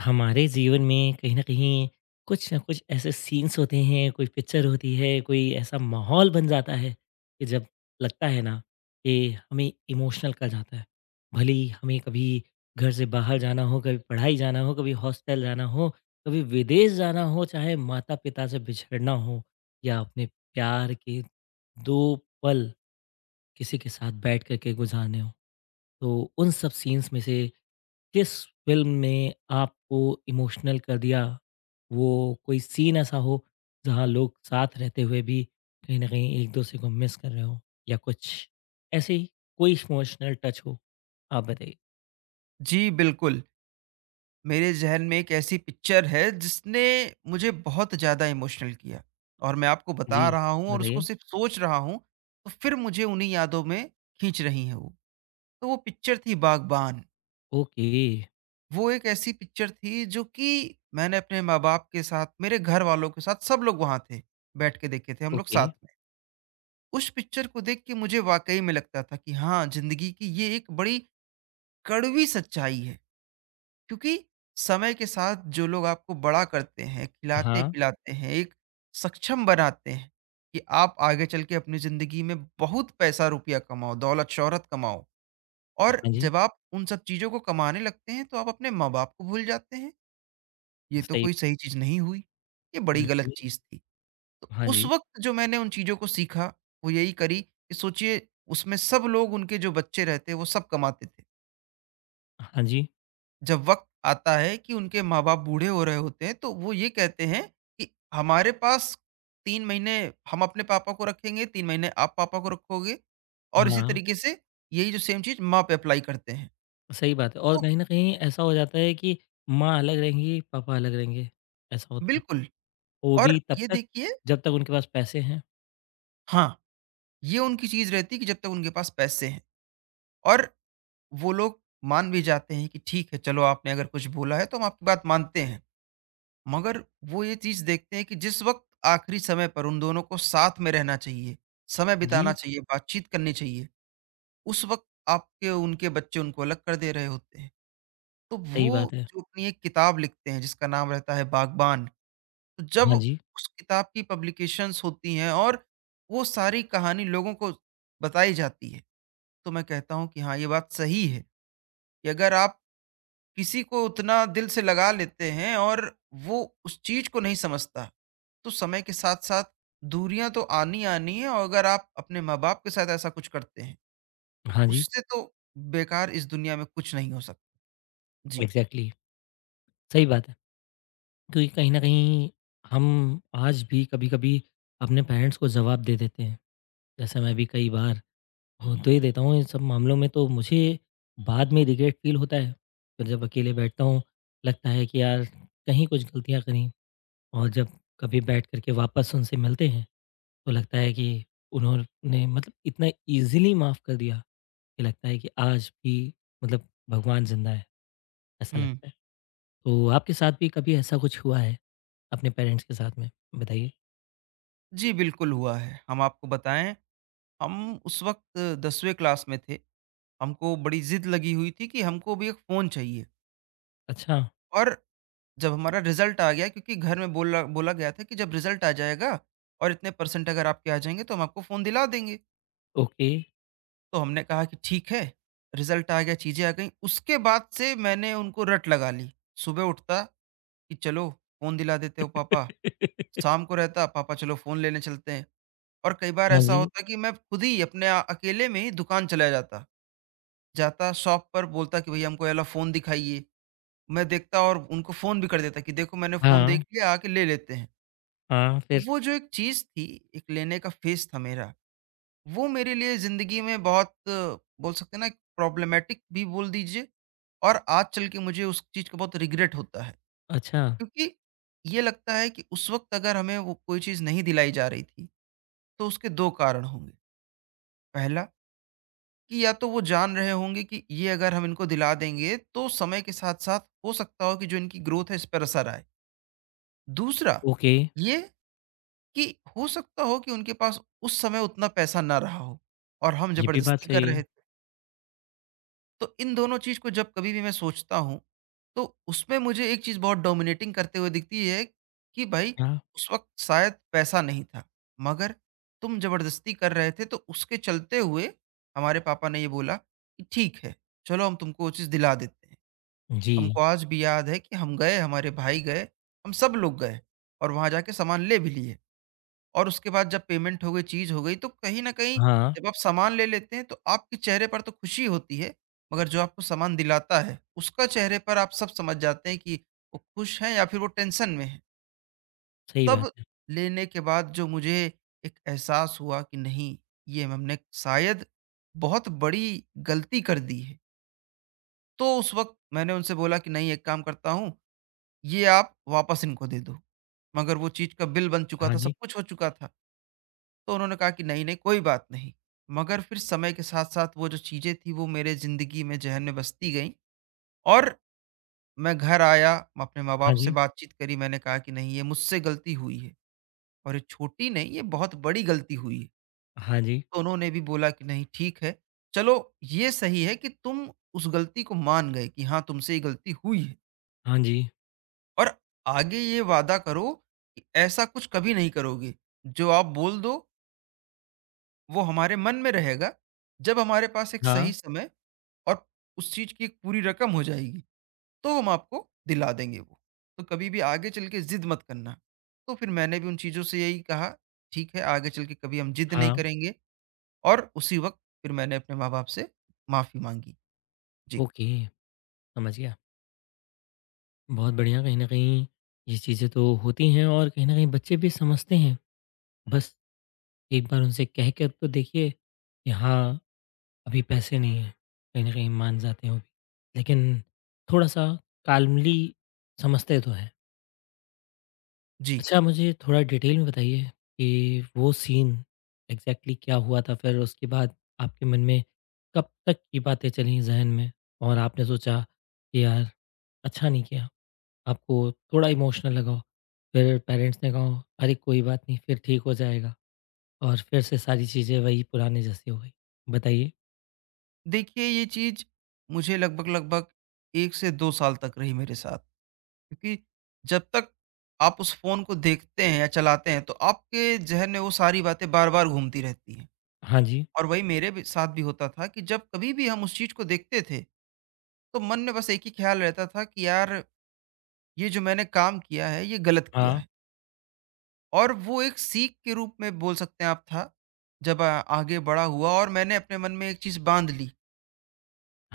हमारे जीवन में कहीं न कहीं कुछ न कुछ ऐसे सीन्स होते हैं, कोई पिक्चर होती है, कोई ऐसा माहौल बन जाता है कि जब लगता है ना कि हमें इमोशनल कर जाता है। भले ही हमें कभी घर से बाहर जाना हो, कभी पढ़ाई जाना हो, कभी हॉस्टल जाना हो, कभी विदेश जाना हो, चाहे माता-पिता से बिछड़ना हो या अपने प्यार के 2 पल किसी के साथ बैठ कर के गुज़ारने हों। तो उन सब सीन्स में से किस फिल्म ने आपको इमोशनल कर दिया, वो कोई सीन ऐसा हो जहां लोग साथ रहते हुए भी कहीं ना कहीं एक दूसरे को मिस कर रहे हो या कुछ ऐसे ही कोई इमोशनल टच हो, आप बताइए। जी, बिल्कुल। मेरे ज़हन में एक ऐसी पिक्चर है जिसने मुझे बहुत ज़्यादा इमोशनल किया और मैं आपको जी बता रहा हूँ और उसको बताइए। सिर्फ़ सोच रहा हूँ, तो फिर मुझे उन्हीं यादों में खींच रही हैं वो। तो वो पिक्चर थी बागबान। ओके। वो एक ऐसी पिक्चर थी जो कि मैंने अपने माँ-बाप के साथ, मेरे घरवालों के साथ सब लोग वहाँ थे, बैठ के देखे थे हम लोग ओके। साथ में। उस पिक्चर को देख के मुझे वाक़ई में लगता था कि हाँ, ज़िंदगी की ये एक बड़ी कड़वी सच्चाई है। क्योंकि समय के साथ जो लोग आपको बड़ा करते हैं, हाँ। खिलाते-पिलाते हैं, एक सक्षम बनाते हैं कि आप आगे चल के अपनी ज़िंदगी में बहुत पैसा-रुपया कमाओ, दौलत-शोहरत कमाओ और हाँ जी। जब आप उन सब चीज़ों को कमाने लगते हैं, तो आप अपने माँ-बाप को भूल जाते हैं। ये तो सही। कोई सही चीज़ नहीं हुई, ये बड़ी गलत बिल्कुल। चीज़ थी। तो हाँ उस जी। वक़्त जो मैंने उन चीज़ों को सीखा, वो यही करी कि सोचिए उसमें सब लोग उनके जो बच्चे रहते, वो सब कमाते थे। हाँ जी। जब वक़्त आता है कि उनके माँ-बाप बूढ़े हो रहे होते हैं, तो वो ये कहते हैं कि हमारे पास 3 महीने हम अपने पापा को रखेंगे, 3 महीने आप पापा को रखोगे और इसी हाँ। तरीके से यही जो सेम चीज़ माँ पे अप्लाई करते हैं। सही बात है, और तो कहीं ना कहीं ऐसा हो जाता है कि माँ अलग रहेंगी, पापा अलग रहेंगे। ऐसा होता है। बिल्कुल। वो और भी तब ये तक देखिए, जब तक उनके पास पैसे हैं। हाँ, ये उनकी चीज़ रहती है कि जब तक उनके पास पैसे हैं और वो लोग मान भी जाते हैं कि ठीक है, चलो आपने अगर कुछ बोला है तो हम आपकी बात मानते हैं। मगर वो ये चीज़ देखते हैं कि जिस वक़्त आखिरी समय पर उन दोनों को साथ में रहना चाहिए, समय बिताना जी, चाहिए, बातचीत करनी चाहिए, उस वक़्त आपके उनके बच्चे उनको अलग कर दे रहे होते हैं। तो सही वो बात है। जो अपनी एक किताब लिखते हैं जिसका नाम रहता है बागबान, तो जब हाँ जी, उस किताब की पब्लिकेशंस होती हैं और वो सारी कहानी लोगों को बताई जाती है, तो मैं कहता हूँ कि हाँ, ये बात सही है कि अगर आप किसी को उतना दिल से लगा लेते हैं और वो उस चीज़ को नहीं समझता तो समय के साथ साथ दूरियां तो आनी आनी है और अगर आप अपने माँ बाप के साथ ऐसा कुछ करते हैं तो हाँ जी, उससे तो बेकार इस दुनिया में कुछ नहीं हो सकता। जी। एग्ज़ैक्टली। सही बात है। क्योंकि कहीं न कहीं हम आज भी कभी-कभी अपने पेरेंट्स को जवाब दे देते हैं। जैसे मैं भी कई बार हो दे देता हूँ इन सब मामलों में, तो मुझे बाद में रिग्रेट फ़ील होता है। फिर जब अकेले बैठता हूँ, लगता है कि यार कहीं कुछ गलतियाँ करी, और जब कभी बैठ कर के वापस उनसे मिलते हैं, तो लगता है कि उन्होंने मतलब इतना ईज़िली माफ़ कर दिया कि लगता है कि आज भी मतलब भगवान ज़िंदा है, ऐसा हम्म। लगता है। तो आपके साथ भी कभी ऐसा कुछ हुआ है? अपने पेरेंट्स के साथ में? बताइए। जी बिल्कुल हुआ है, हम आपको बताएं। हम उस वक्त दसवें क्लास में थे, हमको बड़ी जिद लगी हुई थी कि हमको भी एक फ़ोन चाहिए। अच्छा, और जब हमारा रिजल्ट आ गया, क्योंकि घर में बोला बोला गया था कि जब रिजल्ट आ जाएगा और इतने परसेंट अगर आपके आ जाएंगे तो हम आपको फ़ोन दिला देंगे। ओके। तो हमने कहा कि ठीक है, रिज़ल्ट आ गया, चीज़ें आ गईं। उसके बाद से मैंने उनको रट लगा ली। सुबह उठता कि चलो फ़ोन दिला देते हो पापा, शाम को रहता पापा चलो फ़ोन लेने चलते हैं। और कई बार हाँ ऐसा जी। होता कि मैं खुद ही अपने अकेले में ही दुकान चला जाता। जाता शॉप पर बोलता कि भैया हमको ये वाला फ़ोन दिखाइए। मैं देखता और उनको फ़ोन भी कर देता कि देखो मैंने फ़ोन देख हाँ, लिया, आके ले लेते हैं। हाँ, तो फिर? वो जो एक चीज़ थी, एक लेने का फ़ेज़ था मेरा, वो मेरे लिए ज़िंदगी में बहुत बोल सकते हैं ना, एक प्रॉब्लमैटिक भी बोल दीजिए। और आज चल के मुझे उस चीज़ का बहुत रिग्रेट होता है। अच्छा, क्योंकि ये लगता है कि उस वक़्त अगर हमें वो कोई चीज़ नहीं दिलाई जा रही थी, तो उसके 2 कारण होंगे। पहला कि या तो वो जान रहे होंगे कि ये अगर हम इनको दिला देंगे तो समय के साथ-साथ हो सकता हो कि जो इनकी ग्रोथ है इस पर असर आए। दूसरा ओके। ये कि हो सकता हो कि उनके पास उस समय उतना पैसा ना रहा हो और हम ये भी बात ज़बरदस्ती कर सही है। रहे थे। तो इन दोनों चीज़ को जब कभी भी मैं सोचता हूँ, तो उसमें मुझे एक चीज़ बहुत डोमिनेटिंग करते हुए दिखती है कि भाई हाँ, उस वक़्त शायद पैसा नहीं था, मगर तुम ज़बरदस्ती कर रहे थे तो उसके चलते हुए हमारे पापा ने ये बोला कि ठीक है, चलो हम तुमको वो चीज़ दिला देते हैं। जी। हमको आज भी याद है कि हम गए, हमारे भाई गए, हम सब लोग गए और वहाँ जाके सामान ले भी लिए। और उसके बाद जब पेमेंट हो गई, चीज़ हो गई, तो कहीं न कहीं हाँ, जब आप सामान ले लेते हैं, तो आपके चेहरे पर तो खुशी होती है, मगर जो आपको सामान दिलाता है, उसका चेहरे पर आप सब समझ जाते हैं कि वो खुश हैं या फिर वो टेंशन में हैं। सही बात तब है। लेने के बाद जो मुझे एक एहसास हुआ कि नहीं, ये हमने शायद बहुत बड़ी गलती कर दी है। तो उस वक़्त मैंने उनसे बोला कि नहीं एक काम करता हूँ, ये आप वापस इनको दे दो। मगर वो चीज़ का बिल बन चुका हाँ था, सब जी, कुछ हो चुका था। तो उन्होंने कहा कि नहीं, नहीं, कोई बात नहीं। मगर फिर समय के साथ-साथ वो जो चीज़ें थी वो मेरे ज़िंदगी में ज़हन में बसती गईं और मैं घर आया, मैं अपने माँ-बाप हाँ से जी, बातचीत करी, मैंने कहा कि नहीं ये मुझसे गलती हुई है और ये छोटी नहीं, ये बहुत बड़ी गलती हुई है। हाँ जी, तो उन्होंने भी बोला कि नहीं ठीक है, चलो ये सही है कि तुम उस गलती को मान गए कि हाँ, तुमसे ये गलती हुई है हाँ जी, और आगे ये वादा करो कि ऐसा कुछ कभी नहीं करोगे। जो आप बोल दो, वो हमारे मन में रहेगा। जब हमारे पास एक सही हाँ, समय और उस चीज़ की एक पूरी रकम हो जाएगी, तो हम आपको दिला देंगे वो। तो कभी भी आगे चल के ज़िद मत करना। तो फिर मैंने भी उन चीज़ों से यही कहा, ठीक है आगे चल के कभी हम ज़िद नहीं हाँ, करेंगे। और उसी वक़्त फिर मैंने अपने माँ-बाप से माफ़ी माँगी। जी। ओके, समझ गया। बहुत बढ़िया। कहीं न कहीं ये चीज़ें तो होती हैं, और कहीं न कहीं बच्चे भी समझते हैं। बस एक बार उनसे कह कर तो देखिए कि हाँ अभी पैसे नहीं हैं, कहीं न कहीं मान जाते हैं वो भी। लेकिन थोड़ा-सा काल्मली समझते तो हैं। जी। अच्छा, मुझे थोड़ा डिटेल में बताइए कि वो सीन एग्ज़ैक्टली क्या हुआ था? फिर उसके बाद आपके मन में कब तक की बातें चलीं ज़हन में, और आपने सोचा कि यार अच्छा नहीं किया, आपको थोड़ा इमोशनल लगा हो। फिर पेरेंट्स ने कहा हो, अरे कोई बात नहीं फिर ठीक हो जाएगा और फिर से सारी चीज़ें वही पुराने जैसी हो गई? बताइए। देखिए ये चीज़ मुझे लगभग-लगभग 1 से 2 साल तक रही मेरे साथ, क्योंकि जब तक आप उस फ़ोन को देखते हैं या चलाते हैं, तो आपके ज़हन में वो सारी बातें बार-बार घूमती रहती हैं। हाँ जी, और वही मेरे भी साथ भी होता था कि जब कभी भी हम उस चीज़ को देखते थे, तो मन में बस एक ही ख़्याल रहता था कि यार, ये जो मैंने काम किया है, ये गलत किया हाँ, है। और वो एक सीख के रूप में बोल सकते हैं आप था, जब आगे बड़ा हुआ और मैंने अपने मन में एक चीज़ बाँध ली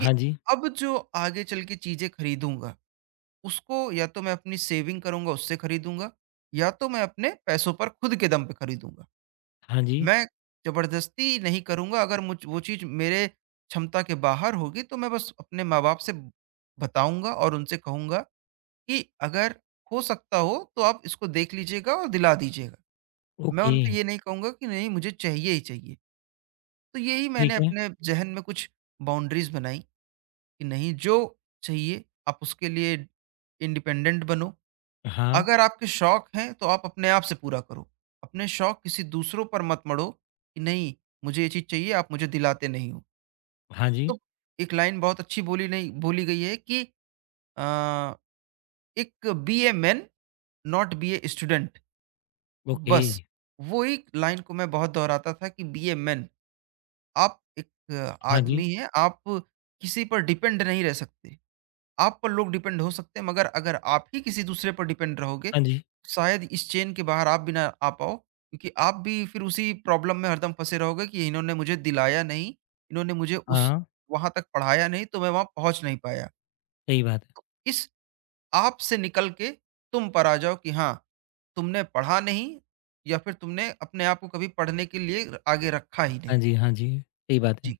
कि जी, अब जो आगे चल के चीज़ें खरीदूँगा, उसको या तो मैं अपनी सेविंग करूँगा, उससे खरीदूँगा, या तो मैं अपने पैसों पर खुद के दम पे खरीदूँगा। हाँ जी। मैं ज़बरदस्ती नहीं करूँगा, अगर मुझ वो चीज़ मेरे क्षमता के बाहर होगी, तो मैं बस अपने माँ-बाप से बताऊँगा और उनसे कहूँगा कि अगर हो सकता हो, तो आप इसको देख लीजिएगा और दिला दीजिएगा। मैं ओके, उन पे ये नहीं कहूँगा कि नहीं, मुझे चाहिए ही चाहिए। तो यही मैंने ठीक है। अपने ज़हन में कुछ बाउंड्रीज़ बनाई कि नहीं, जो चाहिए आप उसके लिए इंडिपेंडेंट बनो, हाँ, अगर आपके शौक हैं तो आप अपने आप से पूरा करो। अपने शौक किसी दूसरों पर मत मढ़ो कि नहीं मुझे ये चीज़ चाहिए आप मुझे दिलाते नहीं हो। हाँ जी, तो एक लाइन बहुत अच्छी बोली नहीं बोली गई है कि अ, "एक be a man not be a student". Okay, बस वो एक लाइन को मैं बहुत दोहराता था कि बी ए मैन, आप एक हाँ जी, आदमी हैं, आप किसी पर डिपेंड नहीं रह सकते। आप पर लोग डिपेंड हो सकते हैं मगर अगर आप ही किसी दूसरे पर डिपेंड रहोगे, हाँ जी, तो शायद इस चेन के बाहर आप भी ना आ पाओ, क्योंकि आप भी फिर उसी प्रॉब्लम में हरदम फँसे रहोगे कि इन्होंने मुझे दिलाया नहीं, इन्होंने मुझे उस हाँ, वहाँ तक पढ़ाया नहीं तो मैं वहाँ पहुँच नहीं पाया। सही बात है। तो इस आप से निकल के तुम पर आ जाओ कि हाँ, तुमने पढ़ा नहीं या फिर तुमने अपने आप को कभी पढ़ने के लिए आगे रखा ही हाँ नहीं। जी, हाँ जी, सही बात है। जी,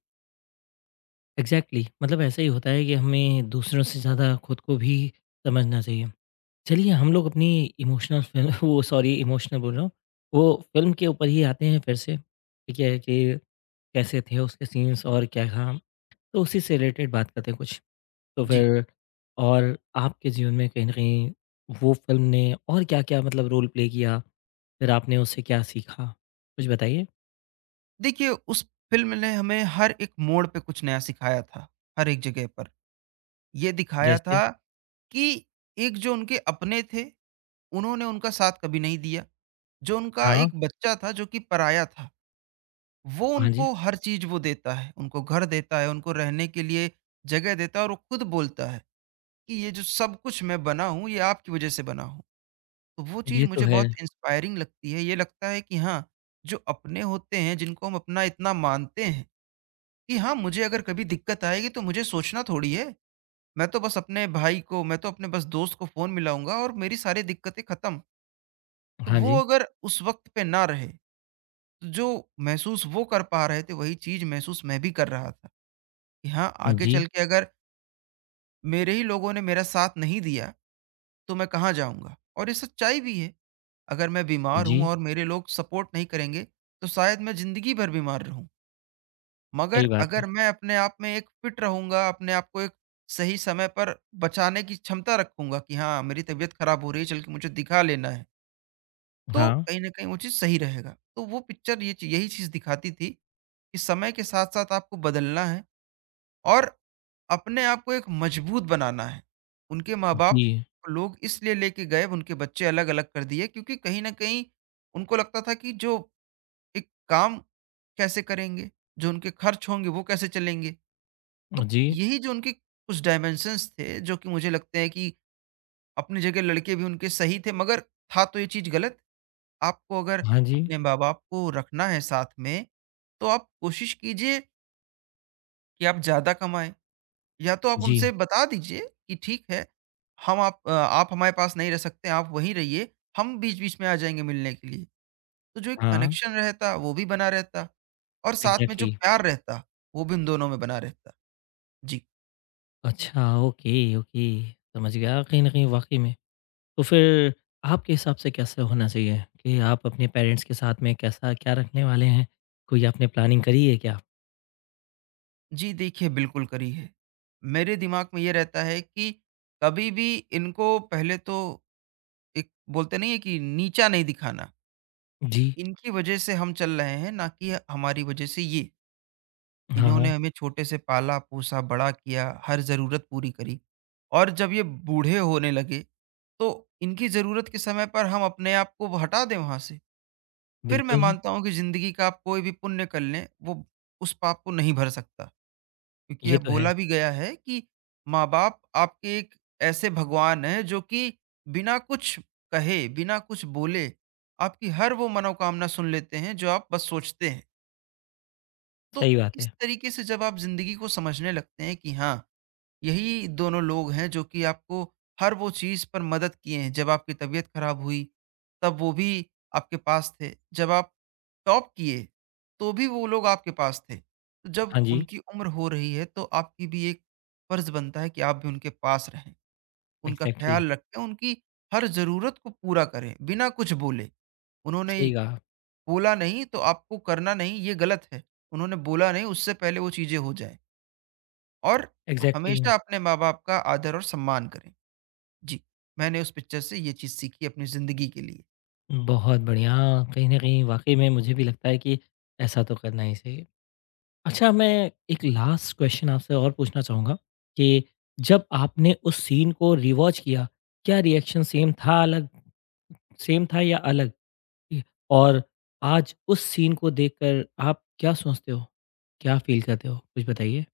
एग्ज़ैक्टली मतलब ऐसा ही होता है कि हमें दूसरों से ज़्यादा खुद को भी समझना चाहिए। चलिए हम लोग अपनी इमोशनल फ़िल्म वो सॉरी इमोशनल बोल रहा हूँ, वो फ़िल्म के ऊपर ही आते हैं फिर से, ठीक है, कि कैसे थे उसके सीन्स और क्या था, तो उसी से रिलेटेड बात करते हैं कुछ। तो जी। फिर और आपके जीवन में कहीं न कहीं वो फ़िल्म ने और क्या-क्या मतलब रोल प्ले किया? फिर आपने उससे क्या सीखा? कुछ बताइए? देखिए उस फ़िल्म ने हमें हर एक मोड़ पे कुछ नया सिखाया था, हर एक जगह पर। ये दिखाया जैसे था कि एक जो उनके अपने थे, उन्होंने उनका साथ कभी नहीं दिया। जो उनका हाँ, एक बच्चा था जो कि पराया था, वो हाँ जी। उनको हर चीज़ वो देता है, उनको घर देता है, उनको रहने के लिए जगह देता है और वो खुद बोलता है कि ये जो सब कुछ मैं बना हूँ, ये आपकी वज़ह से बना हूँ। तो वो चीज़ ये तो मुझे है। बहुत इंस्पायरिंग लगती है। ये लगता है कि हाँ, जो अपने होते हैं, जिनको हम अपना इतना मानते हैं कि हाँ, मुझे अगर कभी दिक्कत आएगी तो मुझे सोचना थोड़ी है। मैं तो बस अपने भाई को, मैं तो अपने बस दोस्त को फ़ोन मिलाऊँगा और मेरी सारी दिक्कतें खत्म। तो हाँ जी। वो अगर उस वक़्त पे ना रहे, तो जो महसूस वो कर पा रहे थे, वही चीज़ महसूस मैं भी कर रहा था कि हाँ, आगे चल जी, के अगर मेरे ही लोगों ने मेरा साथ नहीं दिया, तो मैं कहाँ जाऊँगा? और ये सच्चाई भी है। अगर मैं बीमार हूँ जी। और मेरे लोग सपोर्ट नहीं करेंगे, तो शायद मैं ज़िंदगी भर बीमार रहूँ। मगर सही बात है। अगर मैं अपने आप में एक फिट रहूँगा, अपने आप को एक सही समय पर बचाने की क्षमता रखूँगा कि हाँ, मेरी तबीयत खराब हो रही है, चल के मुझे दिखा लेना है, तो हाँ। कहीं न कहीं वो चीज़ सही रहेगा। तो वो पिक्चर ये ची यही चीज़ दिखाती थी कि समय के साथ-साथ आपको बदलना है और अपने आप को एक मजबूत बनाना है। उनके माँ-बाप जी, लोग इसलिए लेके गए, उनके बच्चे अलग-अलग कर दिए क्योंकि कहीं न कहीं उनको लगता था कि जो एक काम कैसे करेंगे? जो उनके खर्च होंगे, वो कैसे चलेंगे? तो जी। यही जो उनके कुछ डायमेंशंस थे जो कि मुझे लगते हैं कि अपनी जगह लड़के भी उनके सही थे मगर था तो ये चीज़ गलत। आपको अगर हाँ जी। अपने माँ-बाप को रखना है साथ में, तो आप कोशिश कीजिए कि आप ज़्यादा कमाएँ या तो आप जी। उनसे बता दीजिए कि ठीक है, आप हमारे पास नहीं रह सकते, आप वहीं रहिए, हम बीच-बीच में आ जाएँगे मिलने के लिए। तो जो एक हाँ, कनेक्शन रहता वो भी बना रहता और साथ में जो एग्ज़ैक्टली। प्यार रहता, वो भी उन दोनों में बना रहता। जी। अच्छा, ओके, ओके। समझ गया, कहीं न कहीं वाक़ई में। तो फिर आपके हिसाब से कैसे होना चाहिए कि आप अपने पेरेंट्स के साथ में कैसा क्या रखने वाले हैं? कोई आपने प्लानिंग करी है क्या? जी देखिए, बिल्कुल करी है। मेरे दिमाग में ये रहता है कि कभी भी इनको पहले तो एक बोलते नहीं है कि नीचा नहीं दिखाना। जी। इनकी वजह से हम चल रहे हैं, ना कि हमारी वजह से ये। हाँ, हाँ, इन्होंने हमें छोटे से पाला-पोसा, बड़ा किया, हर ज़रूरत पूरी करी और जब ये बूढ़े होने लगे, तो इनकी ज़रूरत के समय पर हम अपने आप को हटा दें वहाँ से। फिर मैं बिल्कुल, मानता हूँ कि ज़िंदगी का आप कोई भी पुण्य कर लें, वो उस पाप को नहीं भर सकता। क्योंकि यह ये तो है। बोला भी गया है कि माँ-बाप आपके एक ऐसे भगवान हैं जो कि बिना कुछ कहे, बिना कुछ बोले, आपकी हर वो मनोकामना सुन लेते हैं जो आप बस सोचते हैं। तो सही बात इस है। तरीके से जब आप ज़िंदगी को समझने लगते हैं कि हाँ यही दोनों लोग हैं जो कि आपको हर वो चीज़ पर मदद किए हैं। जब आपकी तबीयत खराब हुई, तब वो भी आपके पास थे। जब आप टॉप किए, तो भी वो लोग आपके पास थे। तो जब हाँ जी, उनकी उम्र हो रही है, तो आपकी भी एक फ़र्ज़ बनता है कि आप भी उनके पास रहें, उनका एग्ज़ैक्टली, ख़्याल रखें, उनकी हर ज़रूरत को पूरा करें, बिना कुछ बोले। उन्होंने सही कहा। बोला नहीं, तो आपको करना नहीं, ये गलत है। उन्होंने बोला नहीं, उससे पहले वो चीज़ें हो जाएँ। और एग्ज़ैक्टली, हमेशा अपने माँ-बाप का आदर और सम्मान करें। जी, मैंने उस पिक्चर से ये चीज़ सीखी अपनी ज़िंदगी के लिए। बहुत बढ़िया। कहीं न कहीं वाक़ई में मुझे भी लगता है कि ऐसा तो करना ही चाहिए। अच्छा, मैं एक लास्ट क्वेश्चन आपसे और पूछना चाहूँगा कि जब आपने उस सीन को रिवॉच किया, क्या रिएक्शन सेम था, अलग? सेम था या अलग? ठीक है? और आज उस सीन को देखकर आप क्या सोचते हो? क्या फ़ील करते हो? कुछ बताइए?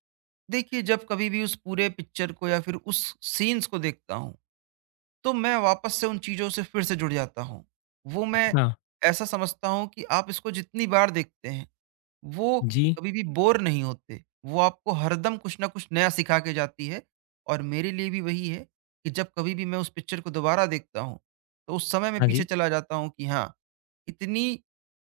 देखिए, जब कभी भी उस पूरे पिक्चर को या फिर उस सीन्स को देखता हूँ, तो मैं वापस से उन चीज़ों से फिर से जुड़ जाता हूँ। वो मैं अच्छा, ऐसा समझता हूँ कि आप इसको जितनी बार देखते हैं, वो जी। कभी भी बोर नहीं होते। वो आपको हरदम कुछ ना कुछ नया सिखा के जाती है और मेरे लिए भी वही है कि जब कभी भी मैं उस पिक्चर को दोबारा देखता हूँ, तो उस समय में हाँ पीछे जी, चला जाता हूँ कि हाँ इतनी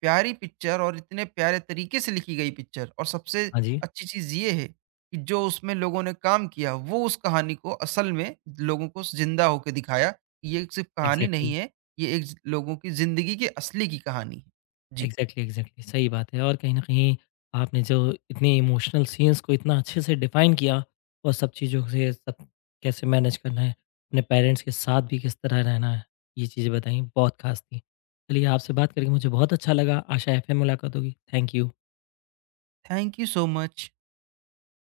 प्यारी पिक्चर और इतने प्यारे तरीके से लिखी गई पिक्चर और सबसे हाँ जी। अच्छी चीज़ ये है कि जो उसमें लोगों ने काम किया वो उस कहानी को असल में लोगों को ज़िंदा होके दिखाया कि ये सिर्फ़ कहानी नहीं एग्ज़ैक्टली, है, ये एक ज़ लोगों की ज़िंदगी की असली की कहानी है। जी, एग्ज़ैक्टली, एग्ज़ैक्टली सही बात है, और कहीं न कहीं आपने जो इतने इमोशनल सीन्स को इतना अच्छे से डिफ़ाइन किया और सब चीज़ों से, सब कैसे मैनेज करना है, अपने पेरेंट्स के साथ भी किस तरह रहना है, ये चीज़ें बताई बहुत ख़ास थी। चलिए, आपसे बात करके मुझे बहुत अच्छा लगा, आशा है फिर मुलाकात होगी। Thank you. Thank you so much.